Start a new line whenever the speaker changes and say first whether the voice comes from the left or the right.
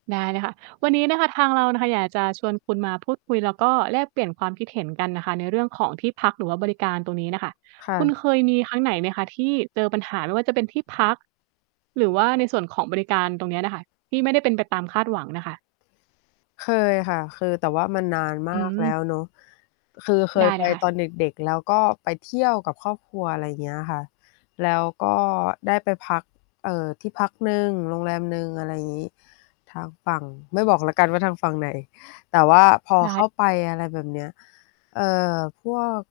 right: ได้เลยค่ะ วันนี้นะคะ ทางเราน่ะค่ะ อยากจะชวนคุณมาพูดคุย แล้วก็แลกเปลี่ยนความคิดเห็นกันน่ะค่ะ ในเรื่องของที่พัก หรือว่าบริการตรงนี้น่ะค่ะ
left: ค่
right: คุณ
left: ะ
right: เคยมีครั้งไหนไหมคะที่เจอปัญหา ไม่ว่าจะเป็นที่พัก หรือว่าในส่วนของบริการตรงเนี้ยน่ะค่ะ ที่ไม่ได้เป็นไปตามคาดหวังน่ะค่ะ?
left: เคยค่ะ คือแต่ว่ามันนานม
right: อ
left: า
right: ื
left: กแล
right: ม
left: ้วเนาะ คือเค
right: ได
left: ย
right: ้
left: ไ
right: เ
left: ป
right: ลยค่ะ
left: ตอนเด็ก ๆ แล้วก็ไปเที่ยวกับครอบครัว อะไรอย่างเงี้ยค่ะ แล้วก็ได้ไปพัก เอ่อ ที่พักหนึ่ง โรงแรมหนึ่ง อะไรอย่างงี้ ทางฝั่ง ไม่บอกแล้วกันว่าทางฝั่งไหน แต่ว่าพอ
right: ได
left: เข้
right: ้
left: าไป อะไรแบบเนี้ย เอ่อ พวก